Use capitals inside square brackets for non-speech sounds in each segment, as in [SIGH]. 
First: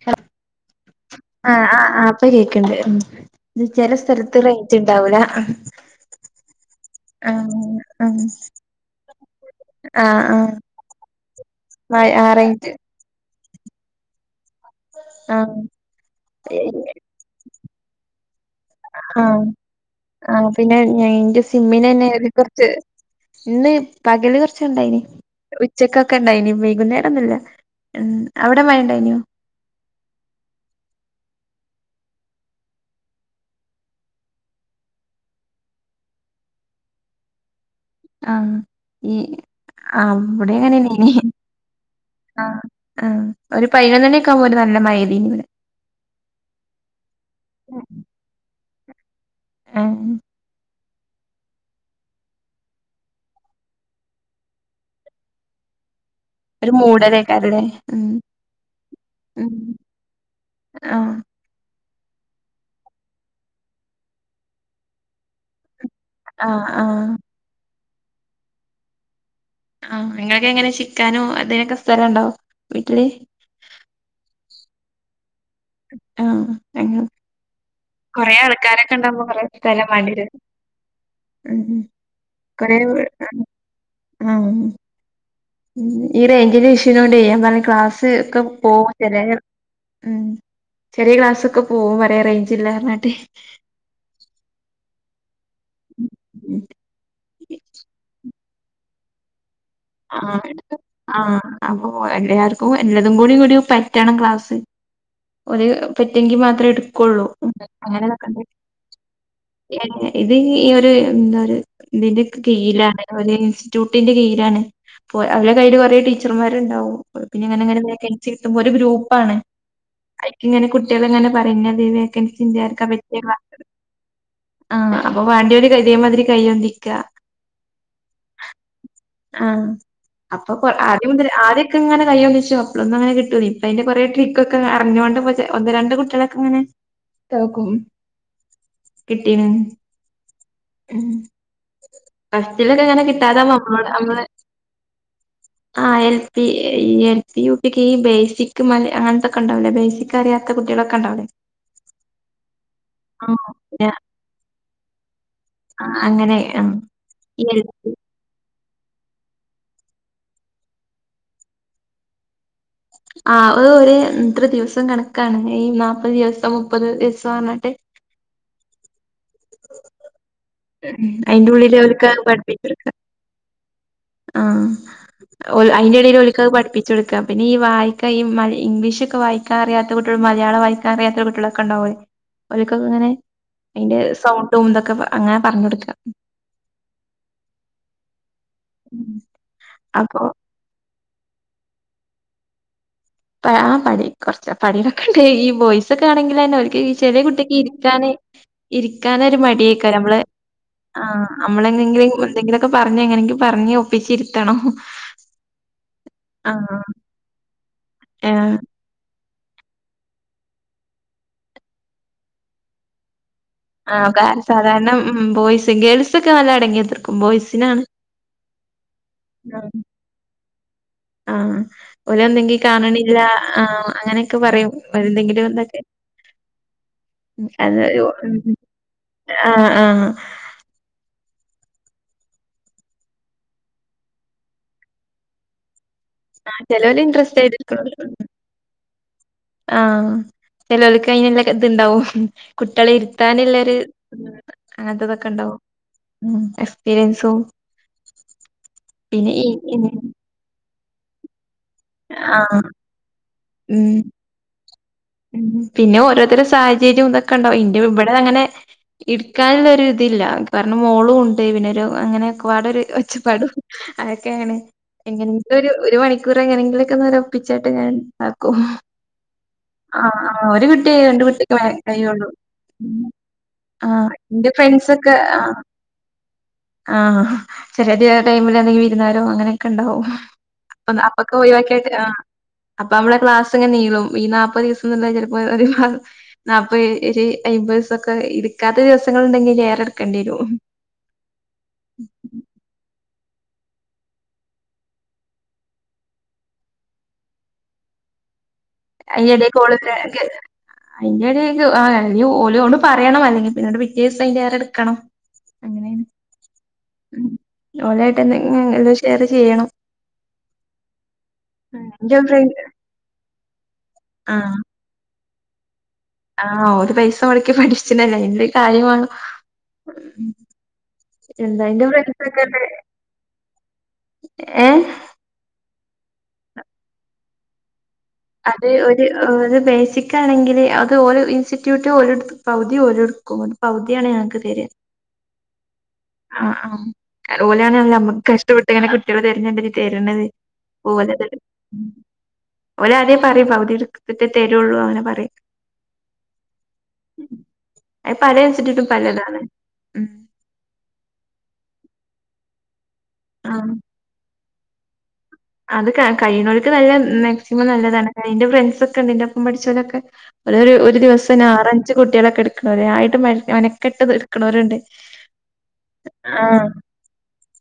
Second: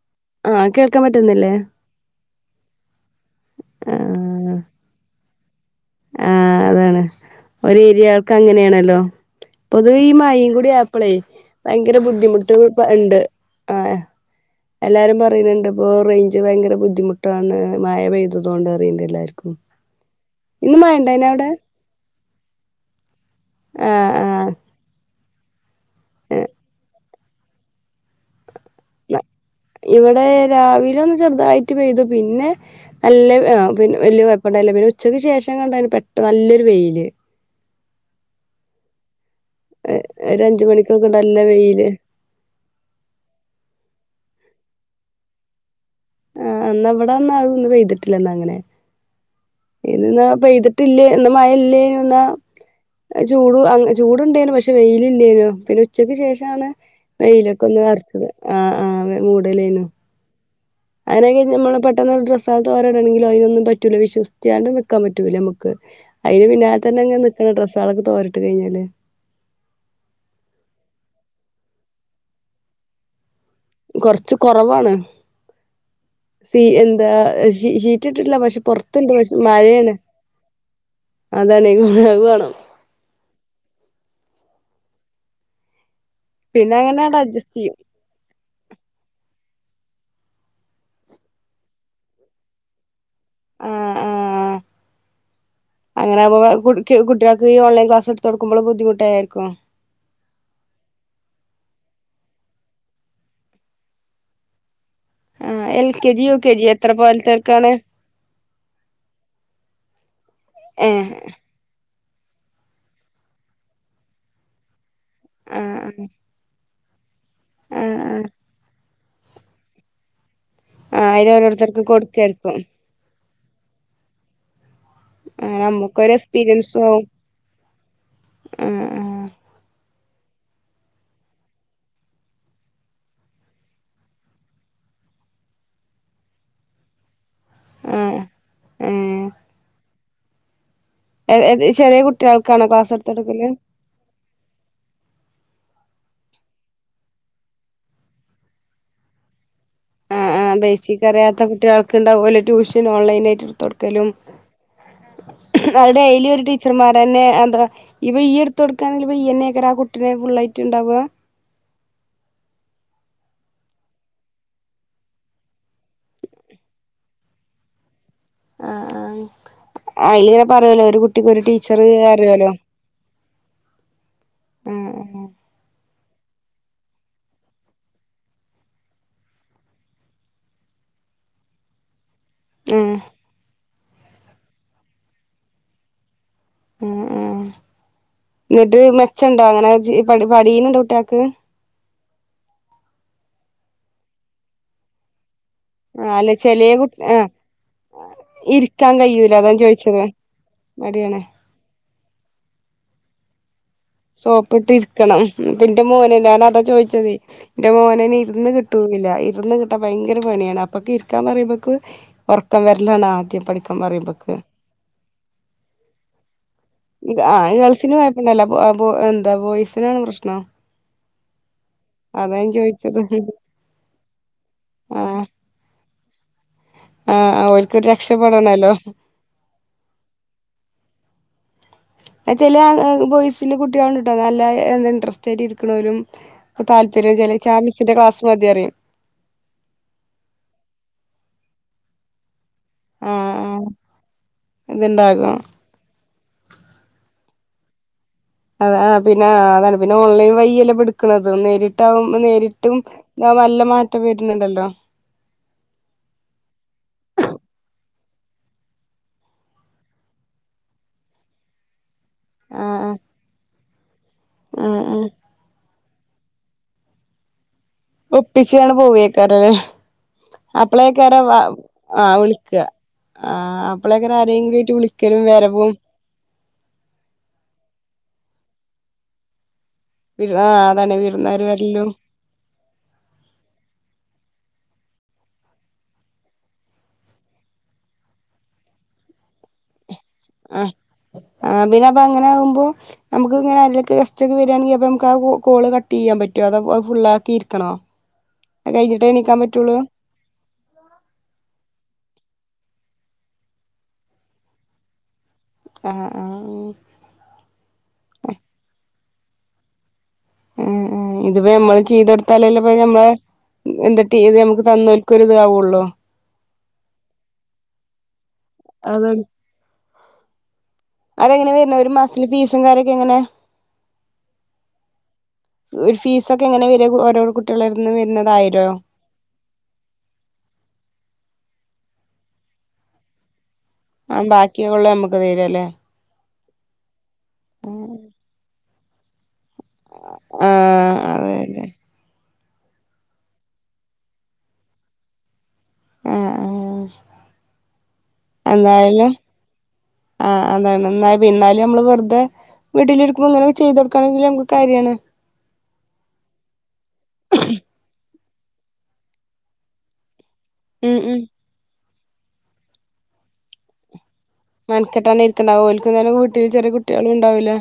[UNINTELLIGIBLE] ആ കേൾക്കാൻ പറ്റുന്നില്ലേ ആ ആ ഇപ്പ കേക്ക്ണ്ട് ഉം ചെല ആ സ്ഥലത്ത് റൈഞ്ച്ണ്ടാവൂല ആ അതാണ് ഒര്. ആഹ് ഏരിയാൾക്ക് അങ്ങനെയാണല്ലോ പൊതുവെ ഈ ആഹ് ആഹ് മഴിം കൂടി ആയപ്പളേ ഭയങ്കര മഴ ആഹ് ബുദ്ധിമുട്ട് റേഞ്ച് ഇണ്ട് ആ എല്ലാരും ആഹ് പറിണിണ്ട് ഇപ്പോ റൈഞ്ച് ഭയങ്കര ബുദ്ധിമുട്ടാണ് മഴ പെയ്ത ത്തതോണ്ട് അറിയ്ണ്ട് ആഹ് എല്ലാർക്കും ആഹ് പിന്നെ ഞാ ഇന്റെ സിമ്മിനെന്നെ ഒര് കൊർച്ച് ഇന്ന് ആ ആ പകൽ കൊറച്ച്ണ്ടായിനി ച്ചക്കൊക്കെ ഇണ്ടായിനി വൈകുന്നേരൊന്നും ഇല്ല ഉം അവിടെ മഴ ഇണ്ടായിനോ ഇവിടെ രാവിലൊന്ന് ചെർതായി ട്ട് പെയ്തു പിന്നെ എല്ലം അ പിൻ വെല്ല്യേ കൊയ്പണ്ടായില പിന്നുച്ചക്ക് ശേഷം കണ്ട് പെട്ട നല്ലൊര് വെയില് ആ ഈ ഏ, ആ ഒരു ഇവിടിം അഞ്ച് മണിക്കൊക്കെ അങ്ങനെന്നെയിനി നല്ല വെയില് അ ആ ഒര് പയ്നോന്നണി ക്കാവുമ്പോ ഒര് ന ല്ല മായെയ്തീനി ഇവ്ടെ ആ ഇന്ന ഇവടെന്ന അതൊന്നും പെയ്തിട്ടില്ല ന്ന അങ്ങനെ ആഹ് ഇതിന്ന പെയ്തിട്ടില്ലേ ഇന്ന് മയെല്ലേ ന്ന ചൂടു അ ചൂടിണ്ടേനും പഷേ വെയ്ലില്ലേനു പിന്നു ച്ചക്ക് ശേഷാണ് ഒരു മൂടലേക്കാരല്ലേ വെയ്ലൊക്കൊന്ന് ഉം അർച്ചത് അ ആ അതെ ഉം മൂടലേനു ആഹ് [UNINTELLIGIBLE] ട്ടെന്ന് ഡ്രസ്സാള് തോരടണെങ്കിലോ അയ്നൊന്നും പറ്റൂല്ല വിശ്വസിച്ചാണ്ട് നിക്കാൻ പറ്റൂല്ല മ്മക്ക് അയ്ന് ആഹ് പിന്നാലെ ആഹ് തന്നെങ്ങനെ നിക്കണം ഡ്രസ് സാളൊക്കെ തോരിട്ട് കൈഞാല് ആ ഇങ്ങക്കെങ്ങനെ ചിക്കാനും ഇതിനൊക്കെ സ്ഥലണ്ടോ വീട്ടില് കൊർച് കൊറവാണ് ആഹ് സീ ഞങ്ങൾ എന്താ ഷി കൊറേ ഷീറ്റിട്ടിട്ടില്ല പഷേ ആൾക്കാരൊക്കെ പൊർത്തിണ്ട് ഉണ്ടാവുമ്പോ പഷ് കൊറേ സ്ഥലം മയേണ് വേണ്ടിവരും അതാണേയ് അത് വാണം ആ ആ ഇന്ന് ഈ റെയ്ഞ്ചിന്റെ പിന്നെ ഇഷ്യൂനോണ്ട് അങ്ങനെയണ്ട് ഞാൻ അഡ്ജസ്റ്റ് പറയ ചെയ്യും ക്ലാസ് ഒക്കെ പോവും ചെലെ ഉം ചെറെ ക്ലാസ്സ് ഒക്കെ പോവും വരെ റേയ്ഞ്ചില്ലാ പർഞ്ഞാട്ടെ ആ ആ അങ്ങനെ പോവാ ഉം. കുട്ക്ക് കുട്ടിയാക്ക് ഈ ഓൺലൈൻ ക്ലാസ് ഇട്ത്തൊട് ക്കുമ്പുളും ബുദ്ധിമുട്ടായേര്ക്കും ആ ആ ആ അപ്പൊ എല്ലാര്ക്കും എല്ലതും കൂടി കൂടി പറ്റണം ക്ലാസ് ഓര് ആഹ് എൽ കെ ജി യു പറ്റെങ്കി കെ ജി മാത്രേ എത്ര ഇട്ക്കൊള്ളൂ പോലത്തേർക്കാണ് [UNINTELLIGIBLE] ഇത് ഈ ഒരു ഏഹ് ന്താ പറയാ ഇതിന്റെക്കെ കീഴിലാണ് ഒരു ഇൻസ്റ്റ്യൂട്ടിന്റെ കീഴിലാണ് പോ അവരിടെ കയ്യിയില് കൊറേ ആഹ് ടീച്ചർമാരുണ്ടാവും പിന്നെങ്ങനെങ്ങനെ ആഹ് ബാക്ക് അടിച്ച് ആഹ് കിട്ടുമ്പോ ഒരു ഗ്രൂ പ്പാണ് [INAUDIBLE] [UNINTELLIGIBLE] ഇങ്ങനെ കുട്ടി ആഹ് അയിന് ഓരോരുത്തർക്ക് കൊടുക്കായിരിക്കും [UNINTELLIGIBLE] ആഹ് നമ്മുക്കൊരു എക്സ്പീരിയൻസും ആവും ആഹ് [UNINTELLIGIBLE] [UNINTELLIGIBLE] തോക്കും ആഹ് കിട്ടീന്. എ ഏ ചെറിയ കുട്ടികൾക്കാണോ ക്ലാസ് എടുത്ത്ടുക്കില് ആ എൽ പി എൽ പി യുപിക്ക് ബേസിക് മല അങ്ങൻത്തൊക്കെ ണ്ടാവൂലെ ആ ആ ബേസിക് അറിയാത്ത കുട്ടികൾക്ക് ഇണ്ടാവലെ ട്യൂഷൻ ഓൺലൈൻ ആ ആയിട്ട് എടുത്ത പിന്നെ കൊടുക്കലും ആ, അവടെ ഡെയ്ലി അങ്ങനെ ഒരു ടീച്ചർമാർന്നെ എന്താ ഇപ്പൊ ഈടു കൊടുക്കാണെങ്കിൽയ്യ എന്നെക്കെ ആ കുട്ടെ ഫുള്ളൾായിട്ടുണ്ടാവുക ആ ഒ എത്ര ദിവസം കണക്കാണ് ഈ നാല്പത് ദിവസം മുപ്പത് ദിവസം പറഞ്ഞിട്ട് ആ ആ [UNINTELLIGIBLE] ഇങ്ങനെ പറയലോ ഒരു കുട്ടിക്ക് ഒരു അയിന്റെ ഉള്ളില് ടീച്ചറ് ഓൽക്ക് അറിയാലോ ആ അയിന്റെ ഇടൽ ഒ പഠിപ്പിച്ച കൊടുക്ക പിന്നെ ഈ വായിക്ക ഈ മൽ ഇംഗ്ലീഷ് ഒക്കെ വായിക്കൻ അറിയാത്ത കുട്ടികൾ മല്യാളം വായിക്കാൻറിയാത്ത കുട്ടികളൊക്കെ ഉണ്ടാവലേ ആഹ് ഓരൊക്കൊ ആഹ് ങ്ങനെ അന്റെ സൗണ്ടും ഇതൊക്കെ അങ്ങനെ പറഞ് കൊടുക്ക ഉം ഉം എന്നിട്ട് മെച്ചംണ്ടോ അങ്ങനെ ജി അപ്പൊ പടി പടീണ്ടട്ട ഉം ക്കെ ആ ആ പടി കുറച്ച് പടി വൊക്കെണ്ട ഈ പ ബോയ്സ് ഒക്കെ ആഹ് അല്ല ആണെങ്കിൽന്നെ ചെലേ ഒൽക് ഈ കുട്ടി ചെറിയ ആഹ് കുട്ടിക്ക് ഇരിക്കാന് ഇരിക്കാൻ ഇരിക്കാന കഴിയൂല ഒരു അതാ മടിയക്കരും ചോയിച്ചത് നമ്മള് ആ മടിയാണ് നമ്മളെന്തെങ്കിലും എന്തെങ്കിലുംക്കെ പറഞ്ഞ എങ്ങനെങ്ക പറഞ്ഞു സോപ്പിട്ട് ഇരിക്കണം പിന്റെ മോന് ആ ഞാാനതാ ചോദിച്ചത് എം അന് ആ ഇരുന്ന് കിട്ടുനില ഇന്ന് കിട്ടാ ഭയങ്കര പണിയാണ് അപ്പൊക്ക ഇരിക്കാൻ പറുമ്പൊക്ക് ഉറക്കം വരലാണ് ആ ആ കാര്യ സാധാരണ ബോയിസ് ഗേൾ സൊക്കെ നല്ല അടങ്ങിയിരിക്കും ബോയി ആഹ് സിനാണ് ഗേൾസിന് കൊഴപ്പണ്ടാവില്ല [UNINTELLIGIBLE] എന്താ ബോയ്സിനാണ് പ്രശ്നം ആ ഓര് അതാ ഞാൻ എന്തെങ്കിലും ചോയിച്ചത് കാണണില്ല ആ അങ്ങനെയൊക്കെ പറയും ആഹ് [UNINTELLIGIBLE] ആഹ് ഞാൻ ഓൽക്കൊരു ഒരു രക്ഷപ്പെടണല്ലോ ആ ആ അത്‌ ചെലെ അ ബോയ്സില് കുട്ട്യാൾ ഇണ്ട്ട്ടോ നല്ല എന്ത ഇന്ട്രെസ്റ്റ് ആയി ഇരിക്ക്‌ണോലും ചെലോല് ഇൻട്രസ്റ്റ് ആയിട്ട് ഇരിക്ക്‌ണോലു ക്ലാസ് മതി പറയും ആ ചേലോൽക് അയിനില്ലെ ഇത് ഇണ്ടാവും കുട്ട്യാളെ ആഹ് ഇരിത്താൻ ഇല്ലെ ആഹ് ഒര് അങ്ങൻതെത് ഇത്ണ്ടാകും ഒക്കെണ്ടാവും മ് എക്സ്പീരിയൻസും അതെ ആ പിന്നാ പിന്നെ ഈ അതാണ് പിന്നോൺലൈൻ വയി അല്ലെ ഇപ്പൊ ഇട് ക്ക്ണതും നേരി ആ ഉം മാറ്റം വരുന്നുണ്ടല്ലോ ഉം പിന്നെ ഓരോർതരെ സാഹചര്യം ഇതൊക്കെ ഇണ്ടാവും ഇന്റെ ഇബ ന്റതങ്ങനെ ഇര്ക്കാൻ ഇലോരു ഇതില്ല കാരണം മോളുണ്ട് പിന്നൊരു അങ്ങനെ ഒക്കെ പാടെ ആഹ് ഒരു ഒച്ചപ്പാട് അതൊക്കെ ആണ് ആഹ് ആഹ് ഇങ്ങൻത്തെ ഒരു ഒരു മണിക്കൂർ എങ്ങനെ ങ്കിലൊക്കെ ഒന്ന് ഒപ്പിച് ഒപ്പിച്ചാണ്ട് പോവെയ്ക്കാരം ലെ ആഹ് ആഹ് ഒരു കുട്ടി അപ്പളയ്ക്കാരം രണ്ട് വ കുട്ടിക്ക് ആ കഴിയുള്ളൂ വിളിക്ക ആ ആഹ് അപ്പളയ്ക്കാരം ആരേങ്കിലുവായിട്ട് വിളിക്കലും വരവും ആ ആ ചെലര് ആ ടൈംമില് ഏതെങ്കിലും വിരുന്നാരൊ അങ്ങനെ ആ അതാണ് വിരുന്നാ ഒഴിവാക്ക്യ ആ അപ്പമ്മളെ ക്ലാസ്സ്‌ ഇങ്ങനെ നീളും ഈ നാപ് ഇപ്പൊ ഒരീസം തന്നെ ചെപ്പോ ഒരു നാല്പത് ഒരു അയ്പതീസം ഒക്കെ ഇരിക്കാത്ത ദിസങ്ങൾ ഉണ്ടെങ്കിൽഞായറെ ആ ആ പിന്നപ ങ്ങനെ ആവുമ്പോ നമ്മുക്ക് ഇങ്ങനെ അയിൽ ഗസ്റ്റ് ഒക്കെ വരാണെങ്കിൽ അപ്പോ നമ്മക്ക് ആ കൊൾ കട്ട് ചെയ്യാൻ പറ്റോ അതോ അത് ഫുൾ ആക്കി ഇരിക്കണോ അത് കഴിഞ്ഞിട്ടേ എണീക്കാൻ അയെടെ പറ്റുള്ളൂ കോൾഒക്കെ അതിന്റെ ഇടയിൽ ആ ഓൽ ഓൾ പറേണം അല്ലെങ്കി പിന്നെ ഒരു പിറ്റേസം അതിലേറെ ഇട്ക്കണം ആ അങ്ങനേണ് ആ മ് ഓല്യറ്റ് എന്തെങ്കിലും റേ ചെയ്യണം ആ ആ ഇതിപ്പോ നമ്മൾ ഉം. ചെയ്ത് എന്റെ ഒരു കൊടുത്താൽ അല്ലെ ഫ്രണ്ട് ഇപ്പ നമ്മളെ എന്നിട്ട് ഇത് ആ നമ്മൾക്ക് തന്നോ ക്ക്ഒരിതാവൊള്ളൂ ആ ഓർ പൈസ മൊടക്കി പഠിച്ച്ണതല്ലെ അതിന് ഒരു കാര്യവെ മ് അതാണ് അതെങ്ങനെ വരണത് ഒരു മാസത്തിൽ ഫീസും കാര്യക്കെ എങ്ങനെ ഏഹ് ഫീസൊക്കെ എങ്ങനെ വെരാ ഓരോ കുട്ടികളെ അത്‌ ഒരു ഒരു ബേസിക്കാണെങ്കില് അത്‌ ഒരു ഇൻസ്റ്റിറ്റ്യൂട്ട് ഓല് പകുതി ഓല്ട്ക്കും പകുതിയാണ് ആ ഞങ്ങക്ക് തരാ ബാക്കിയൊള്ള നമുക്ക് തരും അല്ലേ അ ആഹ് ഓലാണെ ഞമ്മക്ക് കഷ്ട്ടപെ [UNINTELLIGIBLE] കിട്ടിയവര് തരിണത് ആ ഓലത് അതെ അതെ ഓല് ആദ്യ പറിം പകുതി ഇട്ത്ട്ട് തരൊള്ളു അങ്ങനെ പറയും ആഹ് ആഹ് അത് പല ഇൻസ്റ്റിറ്റ്യൂട്ടും എന്തായാലും പലതാണ് ആ അതാണ് ന്നാ ന്നാലും മ്മള് വെറ്തെ വീട്ടിലിരിക്കുമ്പോ ഇങ്ങനൊക്കെ ചെയ്തൊട്ക്കാണെങ്കില് ന കാര്യാണ് അത്‌ കാ കയ്യ്നോൽക്ക് നല്ല മാക്സിമം നല്ലതാണ് അയിന്റെ ഫ്രണ്ട്സൊക്കെണ്ട് ഇന്റപ്പം പഠിച്ചോലൊക്കെ ഒരൊരു ഒരു ഉം ഉം ദിവസം ഞാറൻ ച് കുട്ട്യേളൊക്കെ ഇട്ക്ക്ണോല് അയിനായിട്ട് മെനകെട്ട് മെൻക്കെട്ടാണ്ട് ഇരിക്കുണ്ടാവു ഓൽക്കിങ്ങനെ വീട്ടില് ആഹ് ചെറ്യേ കുട്ട്യേളും ണ്ടാവൂലെ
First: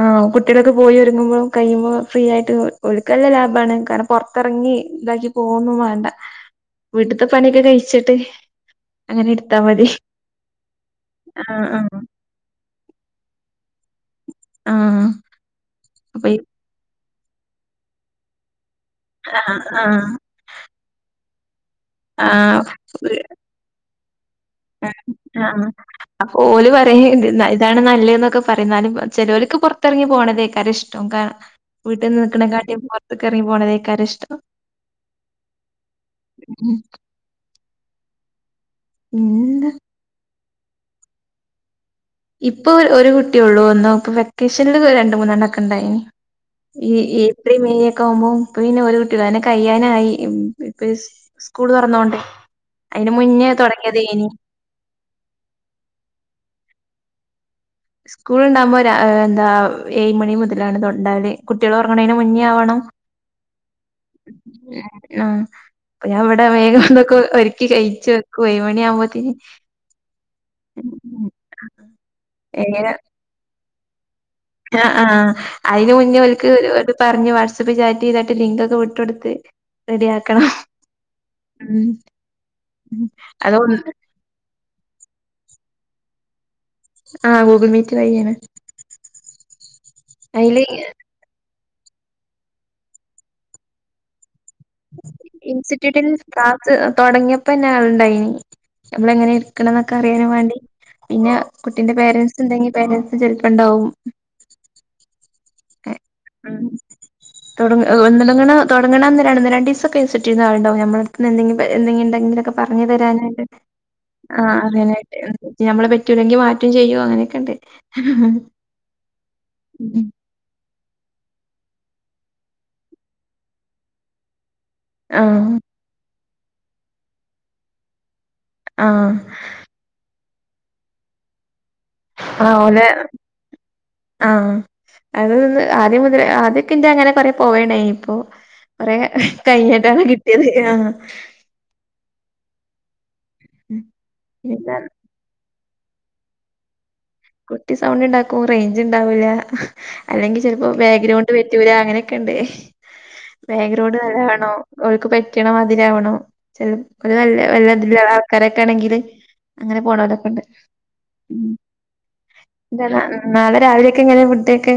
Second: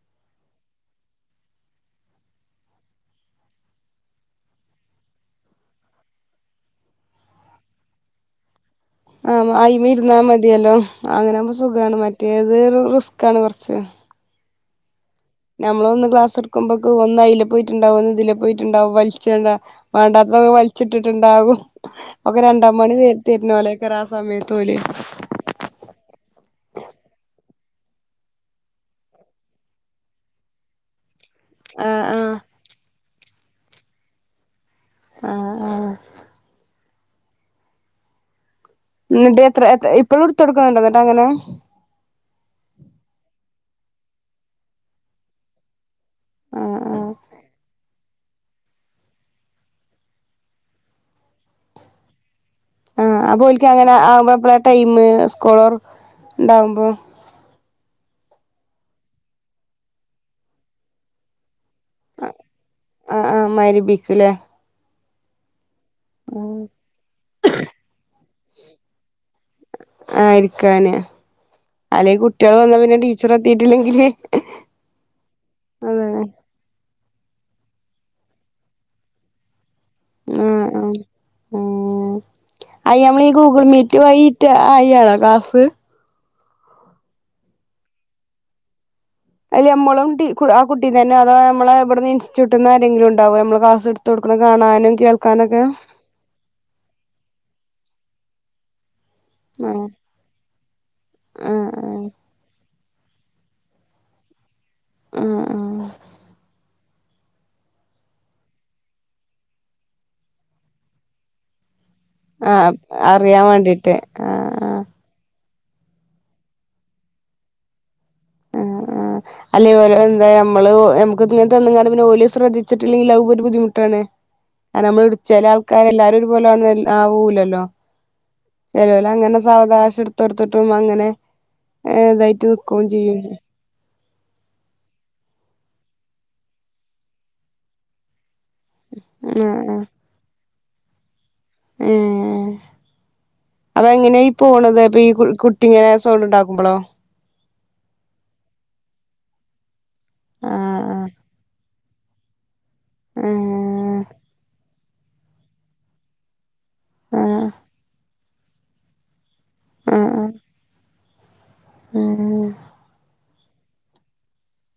ആഹ് കുട്ട്യേളൊക്കെ പോയിവരുമ്പളും കൈമ് ഫ്രീയായിട്ട് ഓൽക്കല്ലെ ലാഭാണ് കാരാണം പൊർത്തർങ്ങി ഇതാക്കിപോവൊന്നും വാണ്ട വീട്ട്ത്തെ പണ്യൊക്കഴിച്ചിട്ട് ആ അയിൽമ്മെ ഇരുന്നമതിയാലോ അങ്ങനാണെങ്കി ആഹ് ആഹ് സുഖാണ് മറ്റേത് റിസ്കാണ് കൊറച്ചേ ആഹ് ഞമ്മളൊന്ന് അപ്പൊ ഈ ക്ലാസ്സ്‌ട്ക്കുമ്പക്ക് ഓൽ ന്നായ്ലെ പോയിട്ട്ണ്ടാവും ഒന്ന് തിലെപൊയ്ട്ട് ണ്ടാവും വൽചോണ്ട ആഹ് ആഹ് വാണ്ടതൊക്കെ വൽച്ചിട്ട് കാകു ക്കെ രണ്ടാം പണി തര് തര്നോലോ - തറാസമയത് അ ആഹ് അപ്പൊ ഓല് പറിം ത് താണ് നല്ലേന്നൊക്കെ പറിം ന്നാലും ചെലോൽക്ക് പൊർത്തർങ്ങി പോക്ണതയ്ക്കാരം ഇഷ്ട്ടം കാര് ആഹ് ആഹ് വീട്ട്ന്ന്ക്ക്ണകാട്ടിം പൊർ തർങ്ങി പോക്ണതയ്ക്കാരം ഇഷ്ട്ടം ആഹ് ആഹ് ഉം ന്നട്ട് എത്ര ഉം ത്ര ഇപ്പളും തൊട്ക്ക്ണണ്ടോ ന്നട്ടങ്ങനെ ഇപ്പോ ഒരു കുട്ട്യൊള്ളു ന്നോ വെക്കേഷൻല് രണ്ട്മൂന്നണ്ണോക്കെ ണ്ടായീനി ആഹ് ഇ ആഹ് ഈ ത്രിഞ്ഞി ടോമോ ഇപ്പപിന്നെ ഒരു കുട്യോള്ളു അതന്നെ കയ്യാനായി ഇപ്പെ സ് സ്കൂൾ തൊറന്നോണ്ടേ ആ അപ്പൊ ഓൽക്കങ്ങനെ ആവുമ്പോ എപ്പയാ ടൈമ് സ്ക്കൂള് ഇണ്ടാവുമ്പോ സ്കൂള് ഉണ്ടാവുമ്പോ രാ എന്താ ഏഴ് മണി മുതലാണ് അതുണ്ടാവല് കുട്ട്യേള് ഒറങ്ങ്ണേന്റെ മുന്നാവണം ആ ആ മഗ്‌രിബിക്ക്ല്ലേ ഉം ആ ഇപ്പ ഞാൻ വടെ വേഗം ഇതൊക്കെ ഒരുക്കി [UNINTELLIGIBLE] ക്കോ ഏഴു മണി ആവുമ്പോത്തിന് ഉം ആ വന്നാൽ ടീച്ചറെത്തി എത്തില്ലെങ്കില് ആ ആ അയിന്റെ മുന്നേ ഓൽക്ക് പറഞ്ഞ് വാട്സപ്പ് ട്സപ്പില് ചാറ്റയ്താണ്ട് ലിങ്ക് ഒക്കെ വിട്ടുകൊടുത്ത് ഉ ഉ ഉം അയ് നമ്മള് അത് ഗൂഗിൾ മീറ്റ് വൈ ഇത് അയി ഫ്രീയാണോ ക്ലാസ്സ് ആ ഗൂഗിൾ മീറ്റ് വഴിയാണ് അയ്ല് നമ്മള് കുട്ടി ആ അതില് കുട്ടി തന്നെയതൊ നമ്മളെ ഇവ്ട്ന്ന് ഇൻസ്റ്റിറ്റ്യൂട്ട്ന്ന് ആരെങ്കിലും ഇണ്ടാവോ നമ്മള് ക്ലാസ് എടുത്തു കൊടുക് ഇൻസ്റ്റിറ്റ്യൂട്ടിന്ന് ക്ലാസ് തൊടങ്ങിയപ്പൻ ലാള്ണ്ടയ്നി നമ്മള് എങ്ങനെ ആ ട്ക്ക്‌ണേന്നൊക്കെറിയാൻ വാണ്ടി പിന്നെ ആ ആ കുട്ടിന്റെ പേരെന്റ്സ് ഇണ്ടെങ്ങി പേരൻസ് ചെൽപ്പംണ്ടാവും ആ ആ തൊടങ്ങ് ഒന്നൊട്ങ്ങ്ണേ തൊടങ്ങ്ണന്ന് ഒന്ന് രണ്ടീസൊക്കെ വിസിറ്റിങ്ങിന് ആള്ണ്ടാക്കും നമ്മളടുത്ത്ന്ന് എന്തെങ്കിലും പ ആ ആ എന്തെങ്കിണ്ടെങ്കിലൊക്കെ പറഞ്ഞ് തരാനായിട്ട് ആ അതിന് വേണ്ടി ഞ്ഞ് ഞമ്മളെ പറ്റൂല്ലെങ്കി മാറ്റും ചെയ്യും അങ്ങനെക്കെണ്ട് ആ ആ അല്ലേ ഓല് എന്തേ ഞം മ്മള് നമുക്ക്ത്ങ്ങൻ തന്ന്കാണ്ട് ഓല് ശ്രദ്ധിച്ചിട്ടില്ലെൽ അതും ഒരു ബുദ്ധിമുട്ടാണ് അ നമ്മൾ ആഹ് ചെലാൾക്കാരെല്ലാരൊരു [UNINTELLIGIBLE] പോലൊന്നും ആവുല്ലല്ലോ ആഹ് ചേലോലങ്ങനെ സാവകാശെട് ത്തെട്ത്ത്ട്ടും അങ്ങനെ ഏതായ്ട്ട് ഓലെ നിക്കോംചെയ്യും ആ അത് പിന്നെ ആദ്യം മുതലേ ആദ്യക്കെന്റെ ഇങ്ങനെ കൊറേ പോവേണ്ടെയ്നി ഇപ്പാെ കൊറേ ആഹ് കഴിഞ്ഞ്ട്ടാണ് കിട്ട്യേത് ആ ഏ ഉം. അപ്പെങ്ങനെ ഈ എന്താ പോണത് അപ്പീ ഈ കു കു എങ്ങനേ സൗണ്ട്ണ്ടാക്കുമ്പളൊ കുട്ടി സൗണ്ട് ണ്ടാക്കും റേഞ്ച് ഉണ്ടാവൂല അല്ലെങ്കി ചെൽപ്പം ആഹ് ബാഗ്രൗണ്ട് പറ്റൂല അങ്ങനെ ക്കെണ്ടേ ആഹ് ബാഗ്രൗണ്ട് കാ [UNINTELLIGIBLE] ണാണോ ഓൽക്ക് പറ്റ്ണ മാതിരി ആവണം ഏഹ് ചെലര് [UNINTELLIGIBLE] കരൊക്കാണെങ്കില് അങ്ങനെ ആഹ് ആഹ് പോണോലൊക്കെണ്ട് ഉം ആഹ് [UNINTELLIGIBLE] നാളെ രാവിലെക്കെങ്ങെനെ [UNINTELLIGIBLE] ഡെക്കെ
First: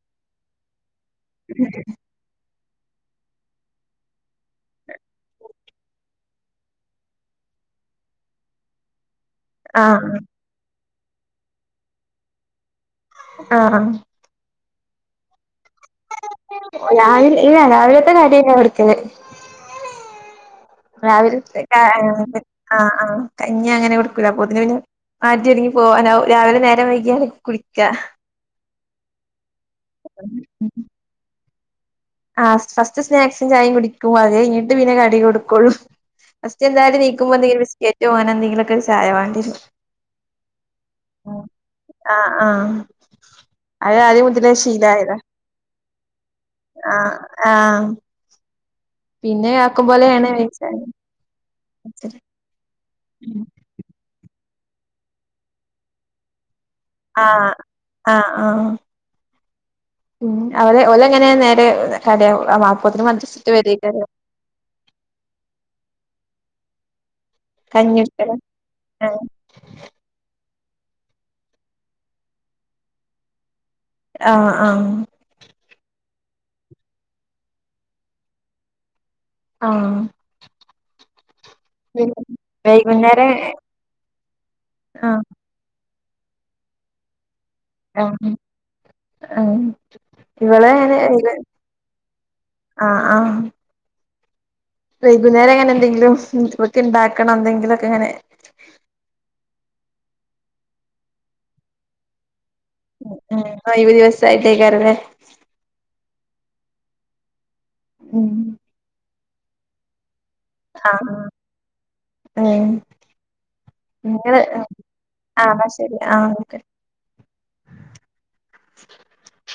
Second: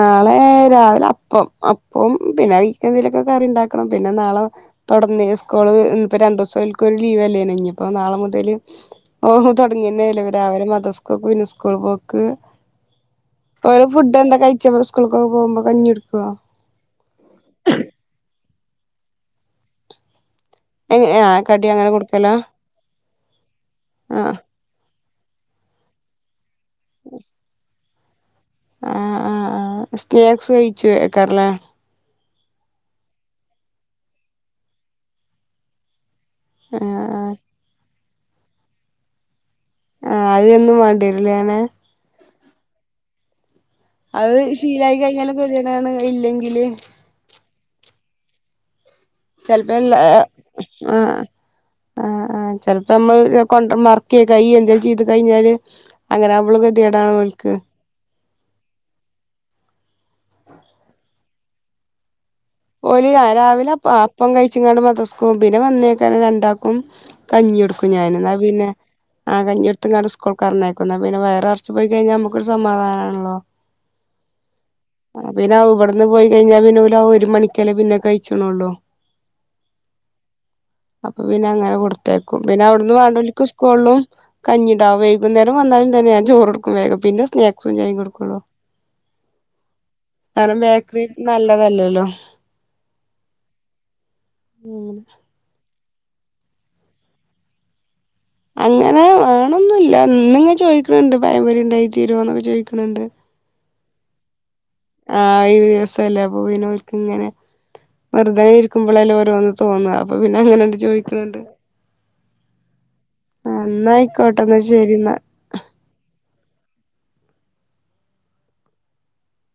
നാളേ രാവ് കൊ അപ്പോം പിന്നെയി എന്തേങ്കിലൊക്കെ കറിണ്ടാക്കണം പിന്നെ നാളെ തൊട്ന്നിലെ സ്കൂള് ൻ പ്പം രണ്ടൂസം ഓൽക്കൊരു ലീവെല്ലേന്യോ ഇഞ്പ്പം നാളെ മുതല് ഓ ഹോ തൊട്ങ്ങ്രാവിലെ ആഹ് നല്ലേ രാവിലെ മദ്രസ കൊകൊ ന് സ്കൂൾ പോക്ക് ആഹ് ഓള് ഫുഡ് എന്താ കഴ ച് സ്കൂൾകൊക്കെ പോകുമ്പ രാവിലെ ല്ല രാവിലത്തെ കട്യന്നെ കൊട്ക്ക് കെ എങ്ങനെ ആഹ് രാവിലത്തെ കടി ആ അങ്ങനെ കൊടുക്കലാ ആ് കഞ്ഞ അങ്ങനെ കൊടുക്കല ആഹ് അപ്പൊ തിന് പിന്ന ആറ്റി ഒര്ങ്ങി പോവാനാവും രാവിലെ വേറെ വൈകാ കുളിക്ക ക്കാ ആഹ ആഹ് ആ സ്നാക്സ് കഴിച്ചു എക്കാറലേ ആ ഫസ്റ്റ് സ്നാക്സും ചായയും കുടിക്കും അത് കഴഞ്ഞീട്ട് പിന്നെ കടി കൊടുക്കുള്ളു ആഹ് ഫസ്റ്റ്ന്തായാലും നീക്കുമ്പോ ആഹ് എന്തെങ്കിലും ബിസ്കറ്റ് ഓനെന്തേങ്കിലൊക്കെ ഒരു ചായ വേണ്ടേരും ആഹ അത്ൊന്നും വേണ്ടിരിലെ നെ ആഹ അത് ശീലായി കഴിഞ്ഞാലക്കെ എങ്ങനാണ് ഇതിലെങ്.. അ ആ ചിലപ്പം എല്ലാ അ അ അ അ ചിലപ്പം നമ്മൾ [UNINTELLIGIBLE] [UNINTELLIGIBLE] ചീറ്റി കഴിഞ്ഞാല് അങ്ങനെ നമ്മൾ [INAUDIBLE] ആ അ ആ അവര് ഓലങ്ങനെ നേരെ [UNINTELLIGIBLE] ഓന് രാ മദ്രസ്ട്ട് രാവിലെ അപ്പം ആ വരേക്കാരം അപ്പംകഴിച്ചുംകൊണ്ട് മദ്രസക്ക് പോകും പിന്നെ വന്നേച്ചാണ് രണ്ടപ്.. ഉം കഞ്ഞി എടുക്കും ഞാനെന്നാ പിന്നെ അ കഞ്ഞി എടുത്ത് [UNINTELLIGIBLE] പറഞ്ഞേക്കുന്നെ പിന്നെ വയറു നിറച്ചു പോയിക്കഴിഞ്ഞാൽ നമുക്ക് ഒരു സമാധാനം ആണല്ലോ. ആ അ ന്ന് പോയി കഴിഞ്ഞാ പിന്നുലാ ഒരു മണി.. ക്കല്ലേ പിന്നെ കഴിച്ചുണുള്ളു. ആഹ് [UNINTELLIGIBLE] പിന്നങ്ങനെ കൊടുത്തേയ്ക്കും പിന്നവിടുന്ന് വൈകുന്നേരം വേണ്ടൊരുക്ക് സ്കൂളിലും കഞ്ഞിണ്ടാവും ആഹ് വൈകുന്നേരം വന്ന് കഴി.. [UNINTELLIGIBLE] ചോറ് കൊടുക്കും വേഗം പിന്നെ സ്നാക്.. സും ചായയും ആഹ് കൊടുക്കുള്ളു ആഹ് ഇവള് [UNINTELLIGIBLE] നല്ല തല്ലല്ലോ. ആ അ വൈകുന്നേരം ഞാനെന്തെങ്കിലും [UNINTELLIGIBLE] ണ്ടാക്കണം എന്തെങ്കിലുക്കെ ഇങ്ങനെ അങ്ങനെ വേണൊന്നും ഇല്ല ഇന്ന് ങ്ങ് ചോദിക്ക്ണ് ണ്ട് പഴം പൊരി ഉണ്ടാക്കി തരുവോന്ന് ചോയി.. [INAUDIBLE] [UNINTELLIGIBLE] [UNINTELLIGIBLE] പോയിലോൽക്കിങ്ങനെ ഉം വെറുതേയിരിക്കുമ്പോളല്ലേ ഓര്.. രോന്ന് തോന്നുക ആഹ് [UNINTELLIGIBLE] ഏഹ് നിങ്ങള് എന്നായിക്കോട്ടെ ശരി എന്നാ ആഹ് ന്നാ ശരി [UNINTELLIGIBLE]